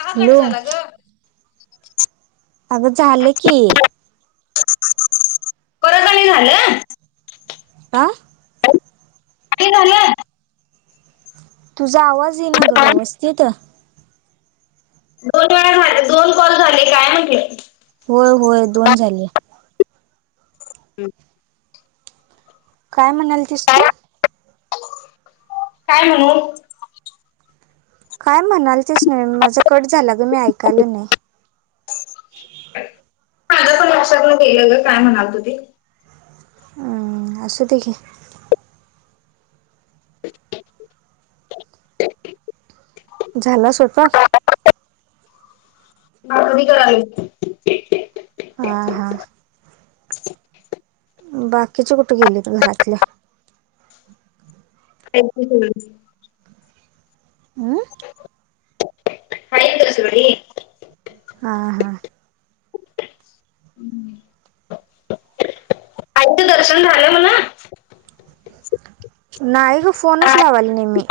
कवा कट हॅलो झाला ग अगं झालं की परत आणि झालं का आत्ति झाल तुझा आवाज येई ना ग व्यवस्थित दोन वेळा झाले दोन कॉल झाले काय म्हटल होय, होय दोन झाल काय म्हणाल तीस तू काय काय म्हणू काय म्हणाल तेस नाही माझा कट झाला ग मी ऐकायलं नाही बग एवढं काय म्हणालत ते ह असू दे घे झाला स्वयंपाक कमी करयलोय ह, हा बाकीचे कुठे गेलीत घरातले ह. ह सोनी ह, हा हम्म. आईचं दर्शन झालं म्हण नाही ग फोनच लावाला नाही मी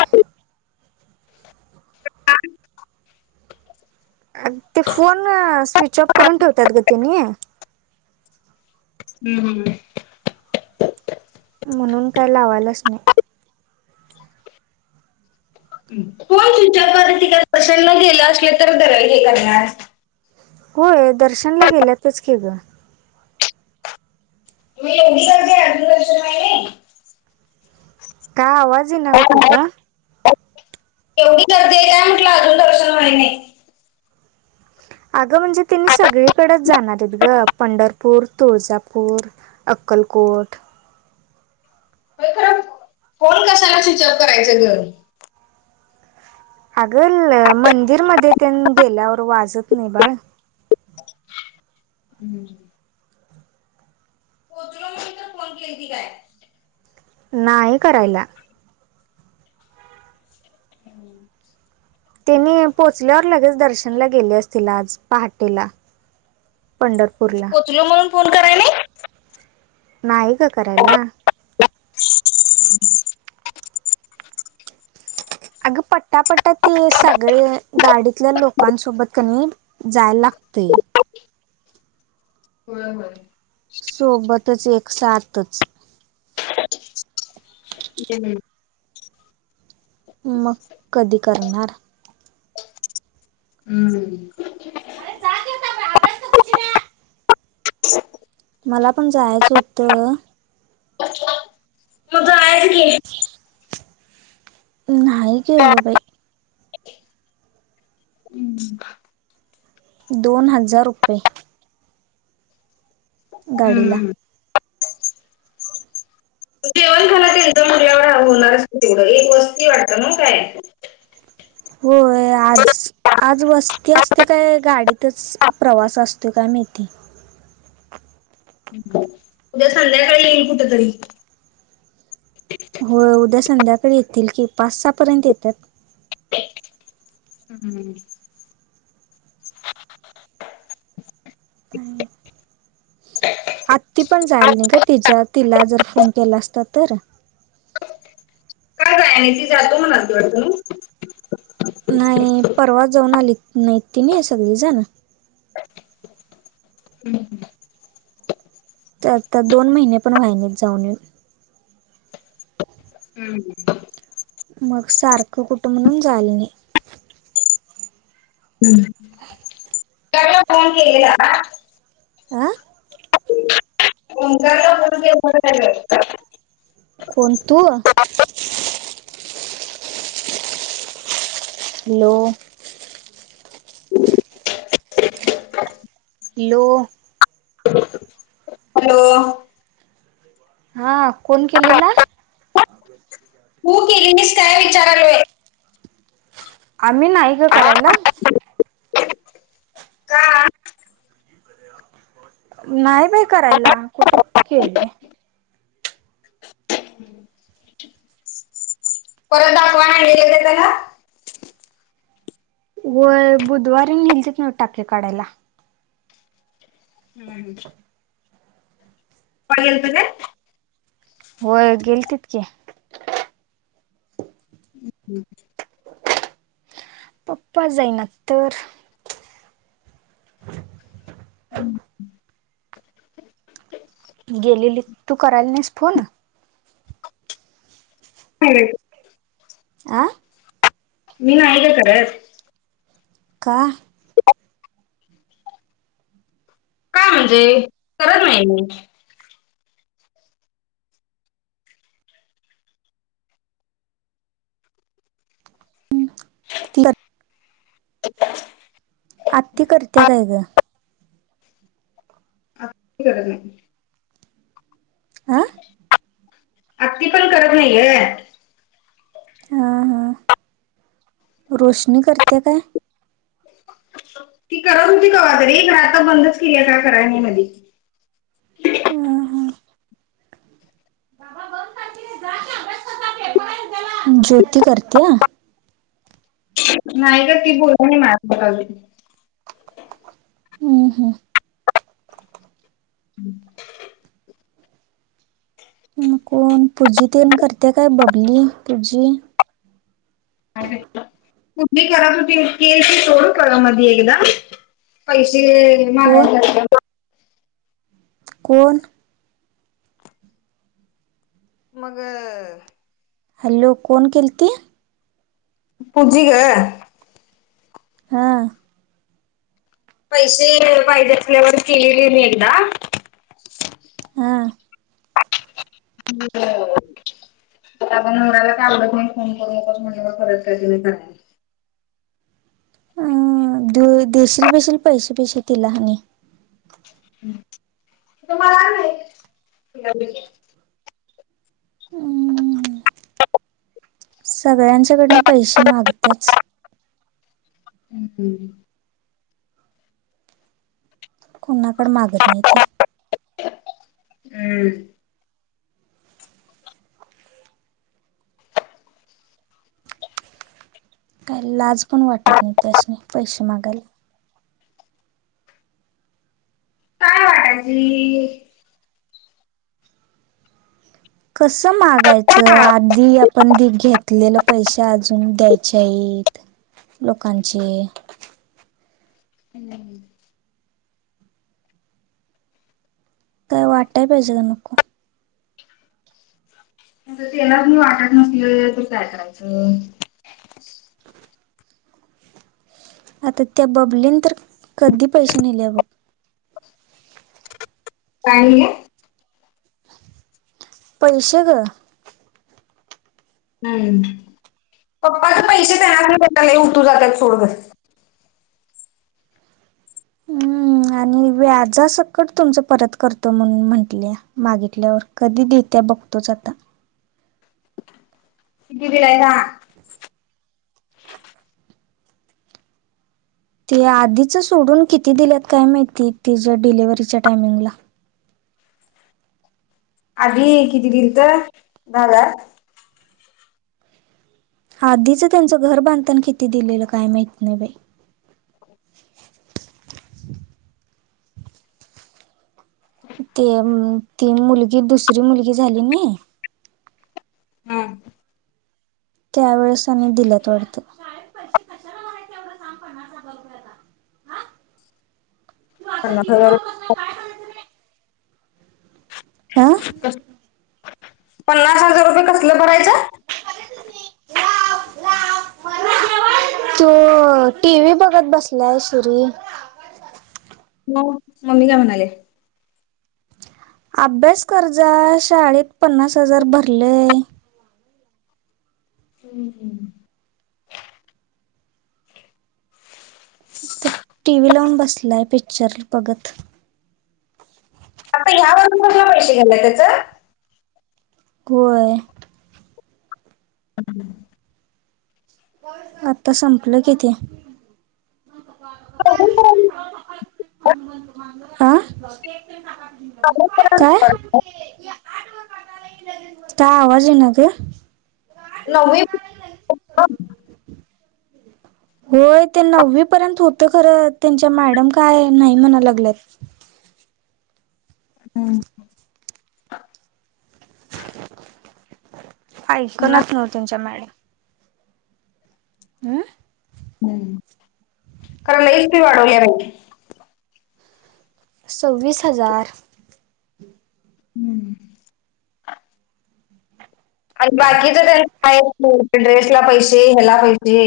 ते फोन स्विच ऑफ करून ठेवतात ग त्यानी ह, ह, ह म्हणून काय लावालच नाही फोन स्विच ऑफ प्रशनला गेलं असले तर दर हे करणार होय दर्शनला गेल्यातच की ग ओिस अिकल्न आहे. का आवाज इना नग तुझा एवढी गर्दी हाय काय म्हटलं अजून दर्शन व्हाय नाही अगं म्हणजे त्यांनी सगळीकडेच जाणार आहेत ग पंढरपूर, तुळजापूर अक्कलकोट होय खरं स्विच ऑफ करायचं ग अग ल मंदिर मध्ये तेन गेल्यावर वाजत नाही बाळ हम्म. पोचलो म्हणून तर फोन केली ती काय नाही करायला. [inaudible] त्यांनी पोहोचल्यावर लगेच दर्शनला गेले असतील, आज पहाटेला. पंढरपूरला. तु म्हणून फोन कराय नाही. नाही ग करायला. अगं पट्टा पट्टा ते सगळे गाडीतल्या लोकांसोबत कनी. जाय लागते. होय होय. सोबतच एक सातच. हम हम मग कधी करणार? हम्म. अरे जा की आता अभ्यास कर जा चिन्या. मला पण जायचं होतं. [unintelligible] मग जायचं की. नाहीई केलो बाई. हम्म [unintelligible] दोन हजार रुपये! गाडीला. हम्म. जेव [unintelligible] खाला मुवर ह होणार तेवढं एक वस्ती वाट पण काय [unintelligible] होय आज, आज वस्ती असते काय गाडीतच? प्रवास असतो का माहिती. [unintelligible] उद्या संध्याकाळी कुठ तरी. होय उद्या संध्याकाळी येतील की, पाच सहा पर्यंत येतात. हम्म. आत्ती पण जाईल नाही ग तिच्या तिला जर फोन केला असत तर. का गायनेची जातो ना [unintelligible] [inaudible] नाही परवा जाऊन आलीत नाहीत त्यांनी सगळीजण. [unintelligible] ते आत्ता दोन महिने पण वहिनेत जाऊन येउन. हम् मग सारखं कुठं म्हणून जाय नाही. हम्. ह [unintelligible] केले ना [unintelligible] आं? ओंकार न फोन [unintelligible] कोण तु? हॅलो! Low [unintelligible] hello! हा कोण केलेला? केली नाहीस काय विचारालय? आम्ही नाही ग करायला. का नाही बाय करायला, कुठं केल्या. परत दाखवाय नाही येते का त्याला? होय बुधवारी नीलतीत नव्ह टाके काढायला. [unintelligible] पाहिजेलत काय? होय गेलतीत की. हम्म. पप्पा जायना तर. गेलेलीत, तू करायला नाहीस फोन? [unintelligible] आ. मी नाही ग करत. का? का म्हणजे करत नाही मी. [unintelligible] [inaudible] आत्ती करत्या काय ग? तिकड बाई आ? अगदी पण करत नाहीये. हा हा, रोशनी करत्या काय? ती करत होती कवातरी खर आता बंदच किल्या, कवा कराय नाय मधी. अं हं. ज्योती करत्या? नाही ग ती बोलली नाही माझ्यासंग अजून. अं हं. हम्म मग कोण पुजी तेन करत्या काय? बबली, पुजी. [unintelligible] कुठली करत होती, ती सोड [unintelligible] मध्ये एकदा. पैसे कोण [unintelligible] कोण? मग हॅलो कोण केलती? पुजी ग. हा. पैसे वायदयात क्लिअर केलेली मी एकदा. आ. हो. आता आपण म्हणायला का आवडत नाही फोन करू नकोस म्हटलं, परत काळजी लय करत्या. अ देऊ देशील बेशील पैसे बिसे तिला आणि. तुम्हाला माहित. [unintelligible] सगळ्यांच्या कडनं पैसे मागत्याच. हम्म. कोणाकड मागत नाही ते. हम्म. काय लाजपण वाटत नाही त्यासनी, पैसे मागायला. काय वाटायची? कसं मागायचं, आधी आपण घेतलेलं पैसे आ अजून द्यायचे आहेत लोकांचे. [unintelligible] काय वाटाय पाहिजे काय नको. तेनासनी वाटत नसलं, तर काय करायचं. आता त्या बबलीन तर, कधी पैसे नेले बघ. काय म्हटला. पैसे गं. हम्म, पप्पांच पैसे त्याना [unintelligible] उत्तू जातत सोडं बाई. हम्म आणि व्याज संकट तुमचं परत करतो, म्हणून म्हंटले मागितल्यावर. कधी देत्या बघतोच आता. किती दिलायसा. ते आधीच सोडून किती दिल्यात, काय माहिती तिच्या डिलेव्हरीच्या टायमिंगला. आधी किती दिलंत, दहा हजार. आधीच त्यांचं घर बांधताना किती दिलेलं, काय माहित नाही बाई. ते तीन मुलगी दुसरी मुलगी झाली नी. हम्म. त्यावेेळेस आणि दिल्यात वाटत. [unintelligible] आं.. पन्नास हजार रुपये कसलं भरायचं. अ टी व्ही बघत बसलाय सुरी. मग मम्मी काय म्हणाल्या. अभ्यास कर जा, शाळेत पन्नास हजार भरलय. हम्म हम्. ‌ टीव्ही लावून बसलाय पिक्चर बघत. आता ह्या बाजूमधले पैसे गेले त्याच. होय. [unintelligible] आता संपलं की ते. आं. काय, काय आवाज येईना गं. नववी. होय, ते नववी पर्यंत होत खरं, त्यांच्या मॅडम काय नाही म्हणा लागल्यात. हम्म. ऐकनात नव्ह त्यांच्या मॅड हं.. हम्, खरं लैच फी वाढवल्या बाई. सव्वीस हजार. हम्म. आणि बाकीच त्यांना ड्रेस ला पैसे हेला पैसे.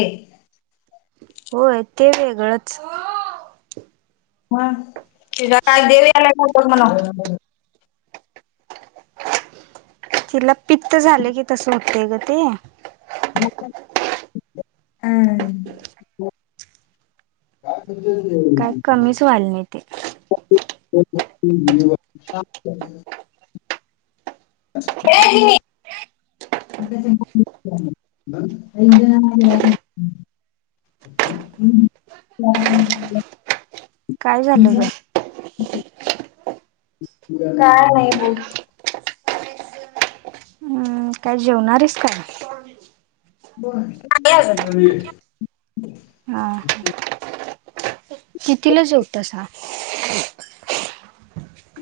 होय ते वेगळंच. हम्म, तिचा काय देव याला [unintelligible] म्हणाव. तिला पित्त झाले की, तसं होत गं ते. हम्. काय कमीच व्हायला नाही ते [unintelligible] [unintelligible] [unintelligible] [unintelligible] काय झालं ग. काय नाही बोल. हम, काय जेवणार आहेस काय. हा [unintelligible] कितीला जवतसा.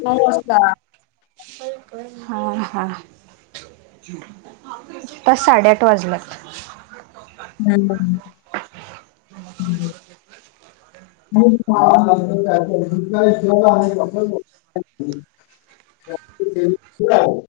नमस्कार. हा हा बस साडेआठ वाजला. ह [unintelligible] [unintelligible] [unintelligible]